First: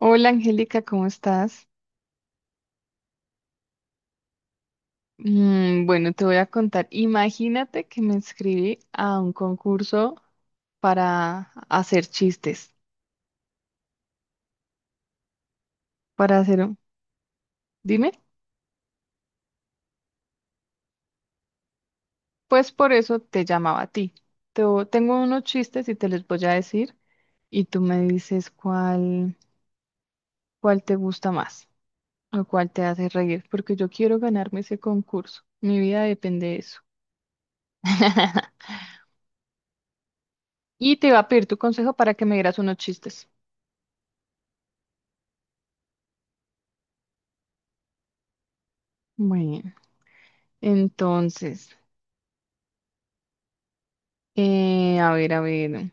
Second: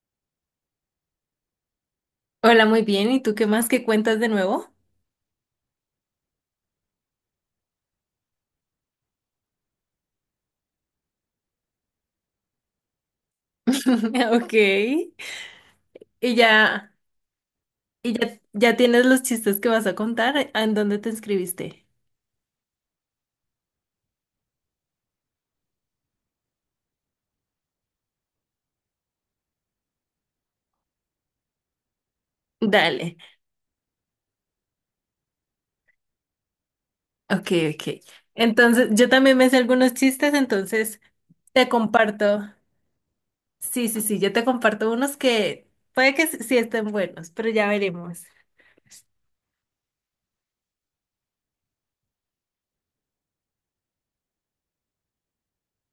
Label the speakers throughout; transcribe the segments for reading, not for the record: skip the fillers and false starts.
Speaker 1: Hola, Angélica, ¿cómo estás?
Speaker 2: Hola, muy bien. ¿Y tú qué más que cuentas de nuevo?
Speaker 1: Bueno, te voy a contar. Imagínate que me inscribí a un concurso para hacer chistes,
Speaker 2: Ok. Y
Speaker 1: para hacer un...
Speaker 2: ya,
Speaker 1: Dime,
Speaker 2: y ya, ya tienes los chistes que vas a contar. ¿En dónde te inscribiste?
Speaker 1: pues por eso te llamaba a ti. Tengo unos chistes y te los voy a decir y tú me dices cuál, cuál te gusta más o cuál te hace
Speaker 2: Dale.
Speaker 1: reír, porque yo quiero ganarme ese concurso. Mi vida depende de eso.
Speaker 2: Ok. Entonces, yo también me sé algunos chistes,
Speaker 1: Y
Speaker 2: entonces
Speaker 1: te iba a pedir tu
Speaker 2: te
Speaker 1: consejo para que me
Speaker 2: comparto.
Speaker 1: dieras unos chistes.
Speaker 2: Sí, yo te comparto unos que puede que s- sí estén buenos, pero ya veremos.
Speaker 1: Bueno, entonces... A ver, a ver.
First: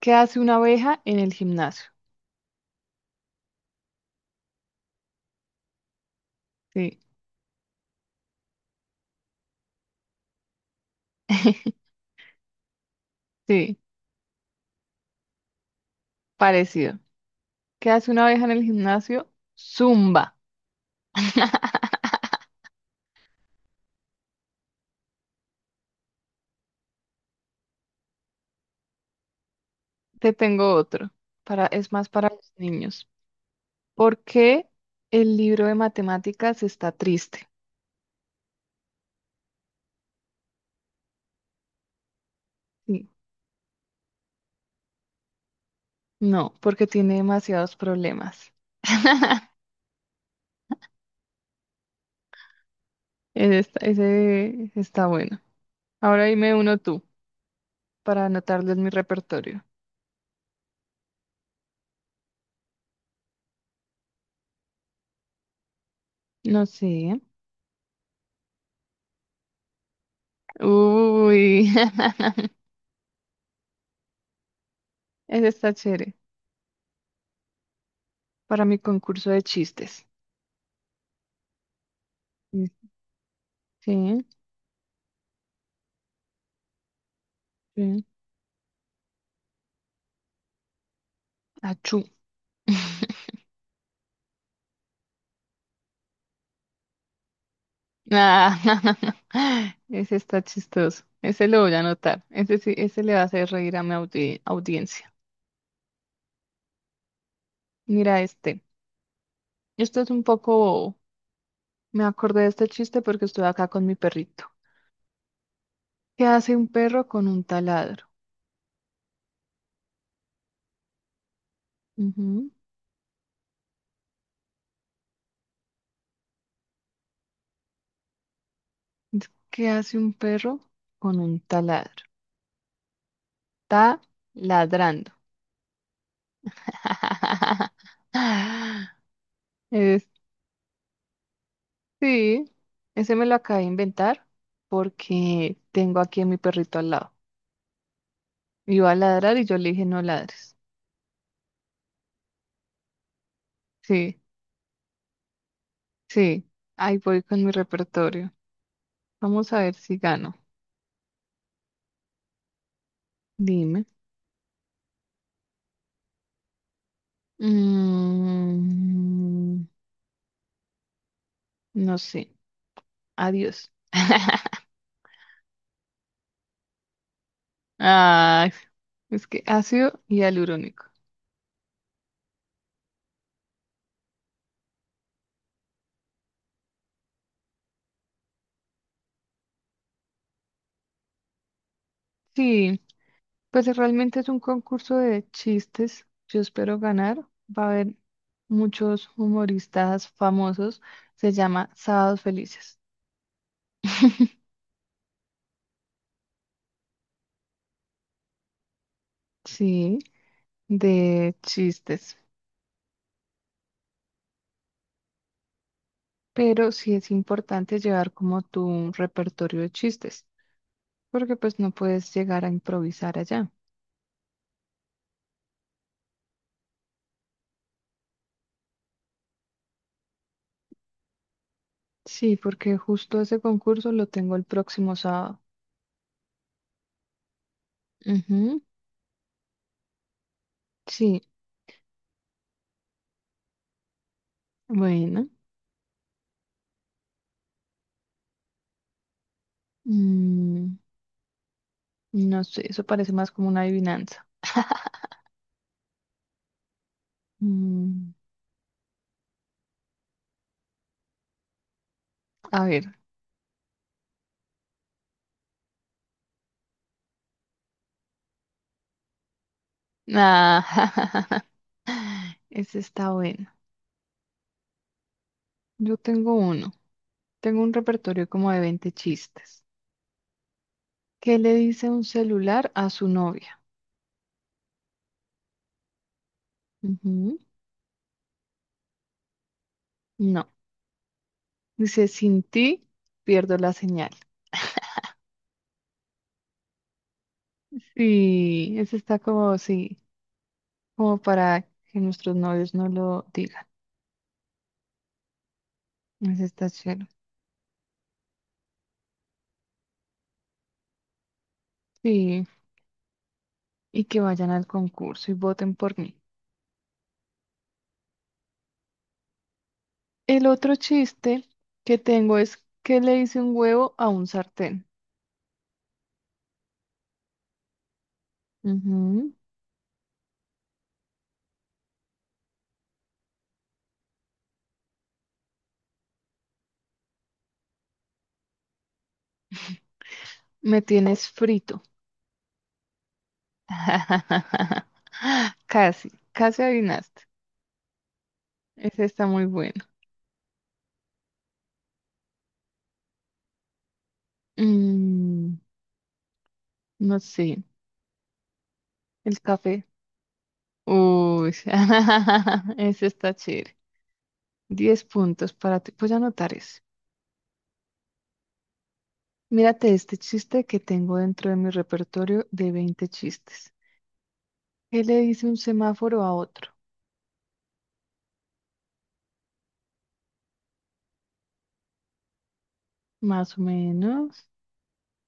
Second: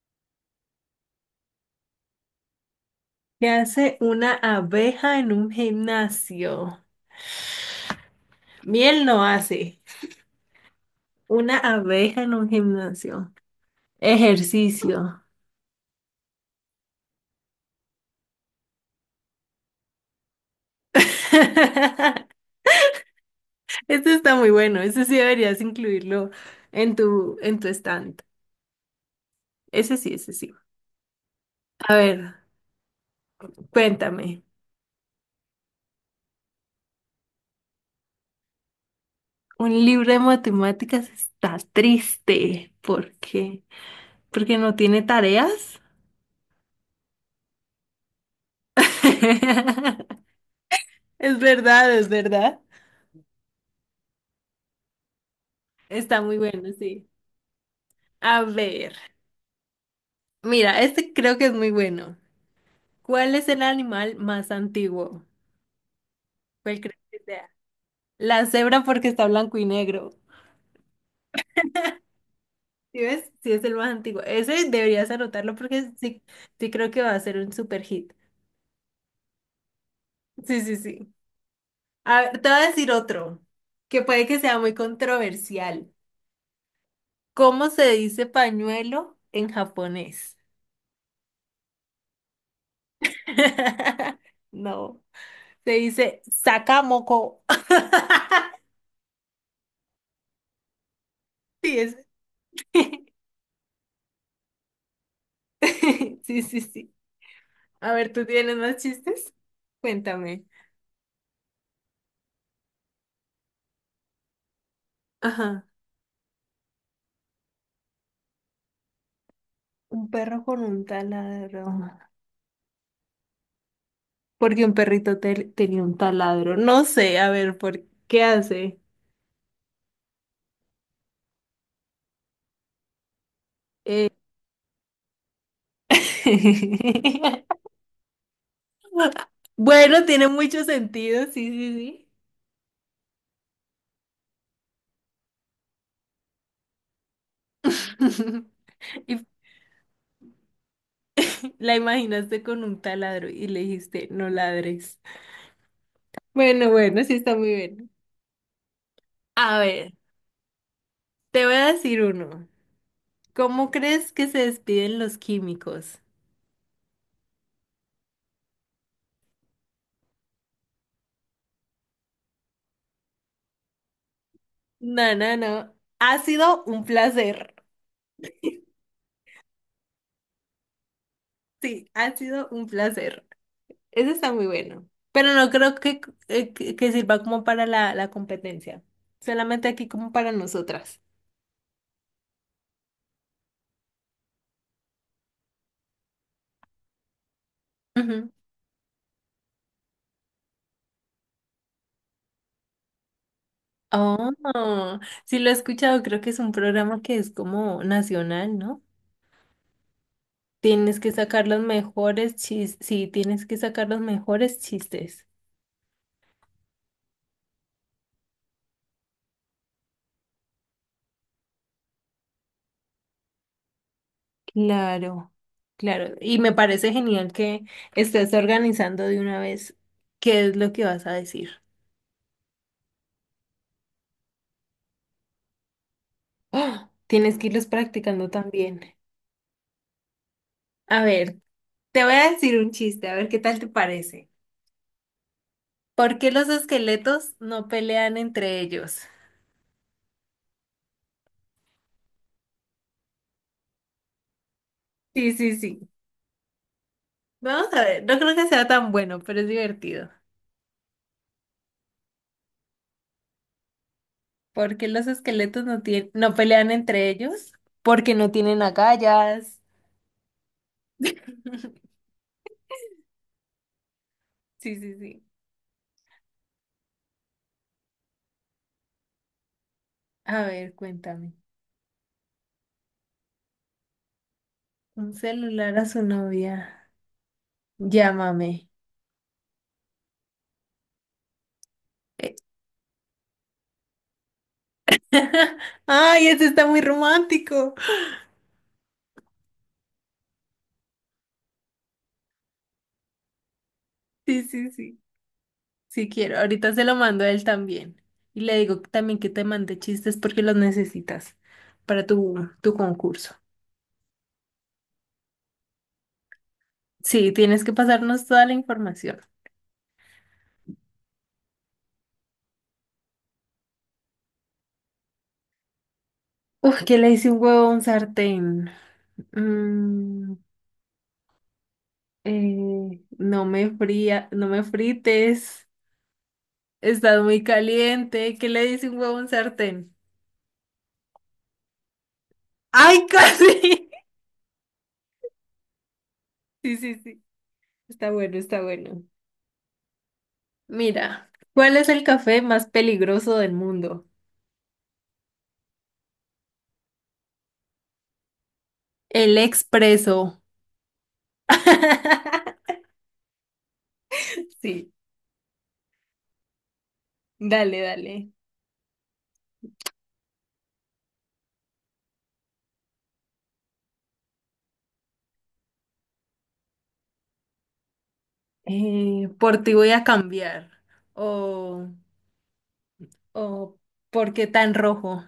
Speaker 1: ¿Qué hace una abeja en el gimnasio?
Speaker 2: ¿Qué hace una abeja en un gimnasio?
Speaker 1: Sí.
Speaker 2: Miel no hace. Una abeja en un gimnasio.
Speaker 1: Sí,
Speaker 2: Ejercicio.
Speaker 1: parecido. ¿Qué hace una abeja en el gimnasio? Zumba.
Speaker 2: Este está muy bueno, ese sí deberías incluirlo en tu stand. Ese sí,
Speaker 1: Te
Speaker 2: ese sí.
Speaker 1: tengo otro. Para, es
Speaker 2: A
Speaker 1: más para
Speaker 2: ver,
Speaker 1: los niños. ¿Por
Speaker 2: cuéntame,
Speaker 1: qué el libro de matemáticas está triste?
Speaker 2: un libro de matemáticas está triste.
Speaker 1: Sí.
Speaker 2: ¿Por qué? ¿Porque no tiene tareas?
Speaker 1: No, porque tiene demasiados problemas.
Speaker 2: Es verdad, es verdad.
Speaker 1: Ese está bueno.
Speaker 2: Está
Speaker 1: Ahora
Speaker 2: muy
Speaker 1: dime
Speaker 2: bueno,
Speaker 1: uno tú,
Speaker 2: sí.
Speaker 1: para
Speaker 2: A
Speaker 1: anotarlo en mi
Speaker 2: ver,
Speaker 1: repertorio.
Speaker 2: mira, este creo que es muy bueno. ¿Cuál es el animal más antiguo?
Speaker 1: No
Speaker 2: ¿Cuál
Speaker 1: sé.
Speaker 2: crees que sea? La cebra porque está blanco y negro.
Speaker 1: Uy.
Speaker 2: ¿Sí ves? Sí, es el más antiguo. Ese deberías
Speaker 1: Ese
Speaker 2: anotarlo
Speaker 1: está
Speaker 2: porque
Speaker 1: chévere,
Speaker 2: sí, sí creo que va a ser un super hit.
Speaker 1: para mi concurso de chistes.
Speaker 2: Sí. A ver, te voy a
Speaker 1: Mm,
Speaker 2: decir otro, que
Speaker 1: sí,
Speaker 2: puede que sea muy controversial. ¿Cómo se
Speaker 1: sí.
Speaker 2: dice pañuelo en japonés?
Speaker 1: Achú.
Speaker 2: No, se dice sakamoko.
Speaker 1: Ah. Ese está chistoso. Ese lo voy
Speaker 2: Sí,
Speaker 1: a
Speaker 2: es.
Speaker 1: anotar. Ese sí, ese le va a hacer reír a mi audiencia.
Speaker 2: Sí. A ver,
Speaker 1: Mira
Speaker 2: ¿tú tienes
Speaker 1: este.
Speaker 2: más chistes?
Speaker 1: Esto es un
Speaker 2: Cuéntame.
Speaker 1: poco. Me acordé de este chiste porque estuve acá con mi perrito.
Speaker 2: Ajá.
Speaker 1: ¿Qué hace un perro con un taladro?
Speaker 2: Un perro con un taladro.
Speaker 1: Ujú.
Speaker 2: Porque un perrito te- tenía un taladro. No sé, a ver, ¿por qué hace?
Speaker 1: ¿Qué hace un perro con un taladro? Está
Speaker 2: Eh,
Speaker 1: ladrando.
Speaker 2: Bueno,
Speaker 1: Es.
Speaker 2: tiene mucho sentido, sí, sí,
Speaker 1: Sí, ese me lo acabé de inventar porque tengo aquí a mi perrito al lado.
Speaker 2: sí.
Speaker 1: Iba a
Speaker 2: Y
Speaker 1: ladrar y yo le dije no ladres.
Speaker 2: la imaginaste con un taladro y le dijiste,
Speaker 1: Sí,
Speaker 2: no ladres.
Speaker 1: sí,
Speaker 2: Bueno,
Speaker 1: ahí
Speaker 2: bueno, sí
Speaker 1: voy
Speaker 2: está
Speaker 1: con
Speaker 2: muy
Speaker 1: mi
Speaker 2: bien.
Speaker 1: repertorio. Vamos
Speaker 2: A
Speaker 1: a ver
Speaker 2: ver,
Speaker 1: si gano.
Speaker 2: te voy a decir uno. ¿Cómo
Speaker 1: Dime.
Speaker 2: crees que se despiden los químicos?
Speaker 1: Mm, no sé. Adiós.
Speaker 2: No. Ha sido un placer.
Speaker 1: Ay, es que ácido y alurónico.
Speaker 2: Sí, ha sido un placer. Ese está muy bueno. Pero no creo que, que sirva como para la competencia. Solamente aquí como para nosotras.
Speaker 1: Sí. Pues realmente es un concurso de chistes. Yo espero ganar. Va a haber
Speaker 2: Ujú.
Speaker 1: muchos humoristas famosos. Se llama Sábados Felices.
Speaker 2: Oh, sí lo he escuchado. Creo que es un programa que es como nacional, ¿no?
Speaker 1: Sí,
Speaker 2: Tienes que
Speaker 1: de
Speaker 2: sacar los
Speaker 1: chistes.
Speaker 2: mejores chistes. Sí, tienes que sacar los mejores chistes.
Speaker 1: Pero sí es importante llevar como tu repertorio de chistes, porque pues no puedes llegar a improvisar allá.
Speaker 2: Claro, claro. Y me parece genial que estés organizando de una vez qué es lo que vas a decir.
Speaker 1: Sí, porque justo ese concurso lo tengo el próximo sábado.
Speaker 2: ¡Oh! Tienes que irlos practicando
Speaker 1: Ujú,
Speaker 2: también. A
Speaker 1: sí,
Speaker 2: ver. Te voy a decir un chiste, a ver qué tal te parece.
Speaker 1: bueno.
Speaker 2: ¿Por qué los esqueletos no pelean entre ellos?
Speaker 1: mm, no sé, eso parece más como una adivinanza.
Speaker 2: Sí. Vamos a ver,
Speaker 1: Mm,
Speaker 2: no creo que sea tan bueno, pero es divertido.
Speaker 1: a ver.
Speaker 2: ¿Por qué los esqueletos no pelean entre ellos? Porque no tienen agallas.
Speaker 1: Ah. Ese está bueno.
Speaker 2: Sí.
Speaker 1: Yo tengo uno. Tengo un repertorio como de 20 chistes.
Speaker 2: A ver, cuéntame.
Speaker 1: ¿Qué le dice un celular a su novia?
Speaker 2: Un celular a su novia.
Speaker 1: Ujú.
Speaker 2: Llámame.
Speaker 1: No. Dice,
Speaker 2: Eh,
Speaker 1: sin ti pierdo la señal.
Speaker 2: Ay, ese está muy romántico.
Speaker 1: Sí, ese está como, sí, como para que nuestros novios no lo digan.
Speaker 2: Sí. Si quiero,
Speaker 1: Ese está
Speaker 2: ahorita se lo
Speaker 1: chévere.
Speaker 2: mando a él también. Y le digo también que te mande chistes porque los necesitas para tu,
Speaker 1: Sí,
Speaker 2: tu concurso.
Speaker 1: y que vayan al concurso y voten por mí.
Speaker 2: Sí, tienes que pasarnos toda la información.
Speaker 1: El otro chiste que tengo es, ¿qué le dice un huevo a un sartén?
Speaker 2: Uf, que le hice un huevo a un sartén.
Speaker 1: Ujú.
Speaker 2: Mm, no me frites. Estás muy caliente. ¿Qué le dice un huevo a un sartén?
Speaker 1: Me tienes frito.
Speaker 2: ¡Ay, casi!
Speaker 1: Casi, casi
Speaker 2: Sí, sí,
Speaker 1: adivinaste.
Speaker 2: sí. Está bueno, está bueno.
Speaker 1: Ese está muy bueno.
Speaker 2: Mira, ¿cuál es el café más peligroso del mundo?
Speaker 1: Mm, no sé,
Speaker 2: El
Speaker 1: el café.
Speaker 2: expreso.
Speaker 1: Uy. Ese está chévere.
Speaker 2: Sí,
Speaker 1: 10 puntos para ti. Voy a anotar ese.
Speaker 2: dale.
Speaker 1: Mírate este chiste que tengo dentro de mi repertorio de 20 chistes. ¿Qué le dice un semáforo a otro?
Speaker 2: Por ti voy a cambiar. O,
Speaker 1: Más o
Speaker 2: o, ¿por qué
Speaker 1: menos,
Speaker 2: tan rojo?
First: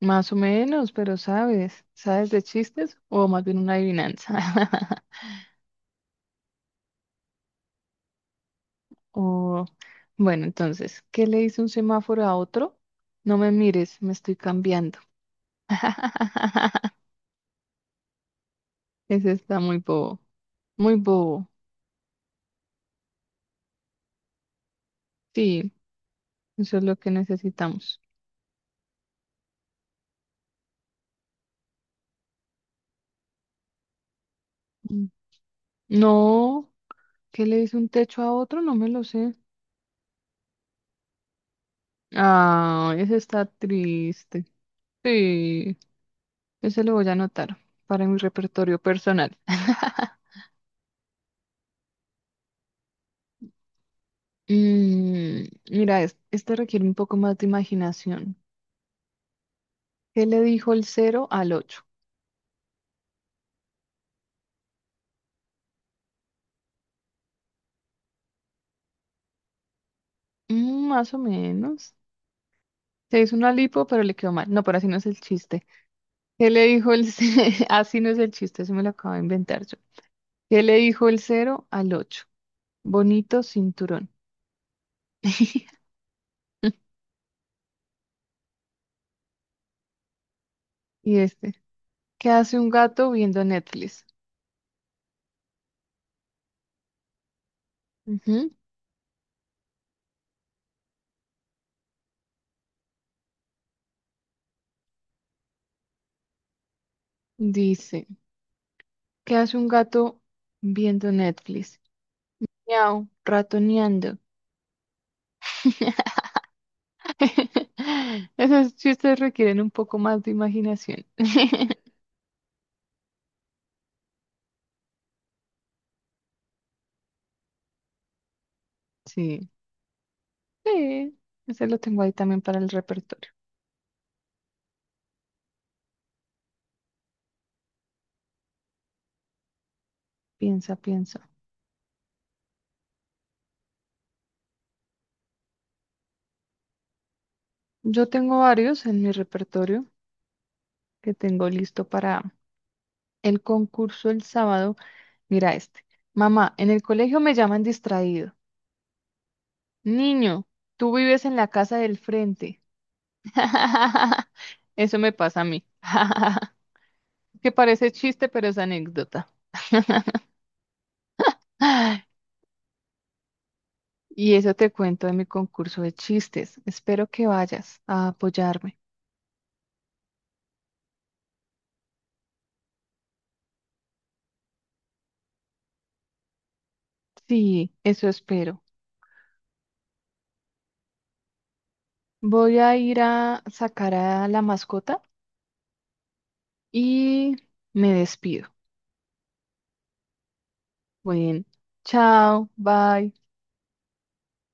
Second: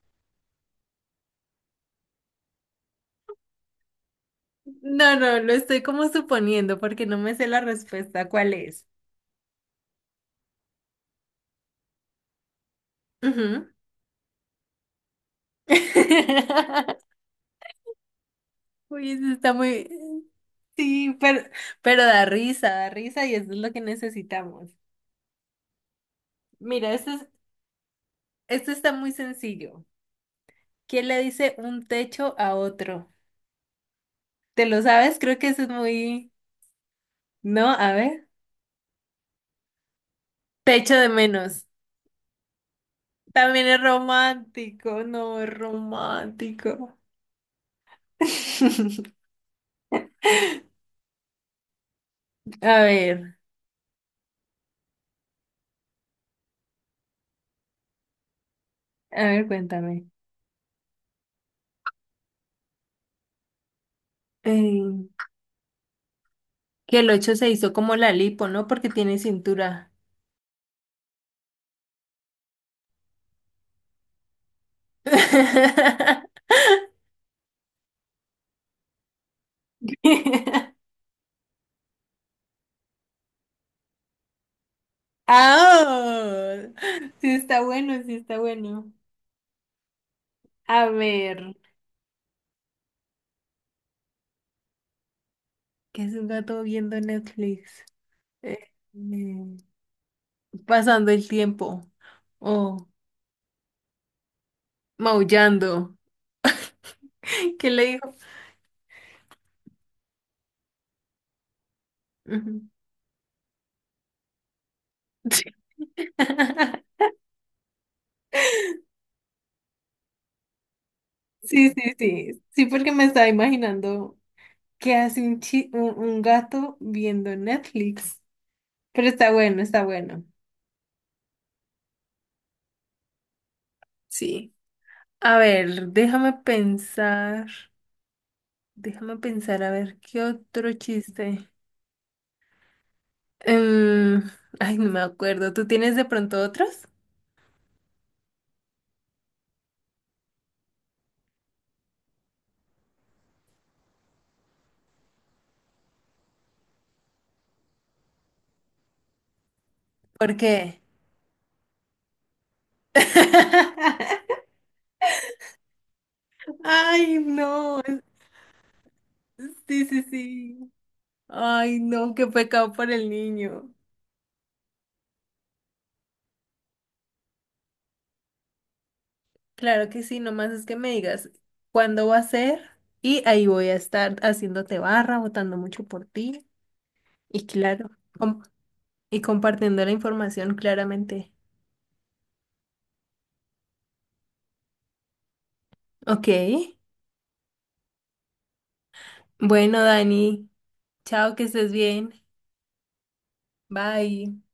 Speaker 1: más o menos, pero sabes, ¿sabes de chistes o más bien una adivinanza?
Speaker 2: No, lo estoy como suponiendo porque no me sé la respuesta. ¿Cuál es?
Speaker 1: O bueno, entonces, ¿qué le dice un semáforo a otro? No me
Speaker 2: Ujú.
Speaker 1: mires, me estoy cambiando.
Speaker 2: Uy,
Speaker 1: Ese
Speaker 2: eso está
Speaker 1: está muy
Speaker 2: muy...
Speaker 1: bobo, muy
Speaker 2: Sí,
Speaker 1: bobo.
Speaker 2: pero da risa y eso es lo que necesitamos.
Speaker 1: Sí, eso es
Speaker 2: Mira,
Speaker 1: lo que necesitamos.
Speaker 2: esto está muy sencillo. ¿Quién le dice un techo a otro? ¿Te lo
Speaker 1: Mm.
Speaker 2: sabes? Creo que eso es muy...
Speaker 1: No, ¿qué le
Speaker 2: No,
Speaker 1: dice un
Speaker 2: a
Speaker 1: techo
Speaker 2: ver.
Speaker 1: a otro? No me lo sé.
Speaker 2: Te echo de menos.
Speaker 1: Ah, ese está
Speaker 2: También es
Speaker 1: triste.
Speaker 2: romántico, no, es
Speaker 1: Sí, ese lo
Speaker 2: romántico.
Speaker 1: voy a anotar para mi repertorio personal.
Speaker 2: A ver,
Speaker 1: Mm, mira, este requiere un poco más de imaginación.
Speaker 2: cuéntame.
Speaker 1: ¿Qué le dijo el cero al ocho?
Speaker 2: Eh, que el 8 se hizo como la lipo, ¿no? Porque tiene cintura.
Speaker 1: Mm, más o menos. Se hizo una lipo, pero le quedó mal. No, pero así no es el chiste. ¿Qué le dijo el Así no es el chiste, eso me lo acabo de inventar yo. ¿Qué le dijo el cero al ocho? Bonito cinturón.
Speaker 2: ¡Ah! Sí está bueno, sí está bueno. A
Speaker 1: Y este,
Speaker 2: ver,
Speaker 1: ¿qué hace un gato viendo Netflix?
Speaker 2: ¿qué es un gato viendo Netflix?
Speaker 1: Ujú.
Speaker 2: Eh, mm, pasando el tiempo o maullando. ¿Qué le
Speaker 1: Dice,
Speaker 2: dijo?
Speaker 1: ¿qué hace un gato viendo Netflix?
Speaker 2: Ujú.
Speaker 1: Miau, ratoneando. Esos chistes requieren un poco más de imaginación.
Speaker 2: Sí, sí, sí. Sí, porque me estaba imaginando qué hace chi- un gato viendo Netflix. Pero está
Speaker 1: Sí.
Speaker 2: bueno, está bueno.
Speaker 1: Sí, ese lo tengo ahí también para el repertorio.
Speaker 2: Sí. A ver, déjame pensar. Déjame pensar, a ver, ¿qué otro
Speaker 1: Piensa, piensa.
Speaker 2: chiste? Em, ay, no me acuerdo. ¿Tú tienes de pronto otros?
Speaker 1: Yo tengo varios en mi repertorio que tengo listo para el concurso el sábado. Mira este. Mamá, en el colegio me llaman distraído.
Speaker 2: ¿Por
Speaker 1: Niño,
Speaker 2: qué?
Speaker 1: tú vives en la casa del frente. Eso me pasa a mí.
Speaker 2: Ay,
Speaker 1: Que
Speaker 2: no.
Speaker 1: parece chiste, pero es anécdota.
Speaker 2: Sí. Ay,
Speaker 1: Ay,
Speaker 2: no, qué pecado por el niño.
Speaker 1: y eso te cuento de mi concurso de chistes. Espero que vayas a apoyarme.
Speaker 2: Claro que sí, nomás es que me digas cuándo va a ser y ahí voy a estar haciéndote barra, votando mucho por ti y
Speaker 1: Sí,
Speaker 2: claro,
Speaker 1: eso
Speaker 2: com-
Speaker 1: espero.
Speaker 2: y compartiendo la información claramente.
Speaker 1: Voy a ir a sacar a la mascota
Speaker 2: Ok,
Speaker 1: y me despido.
Speaker 2: bueno, Dani, chao,
Speaker 1: Bueno,
Speaker 2: que estés bien.
Speaker 1: chao, bye.
Speaker 2: Bye.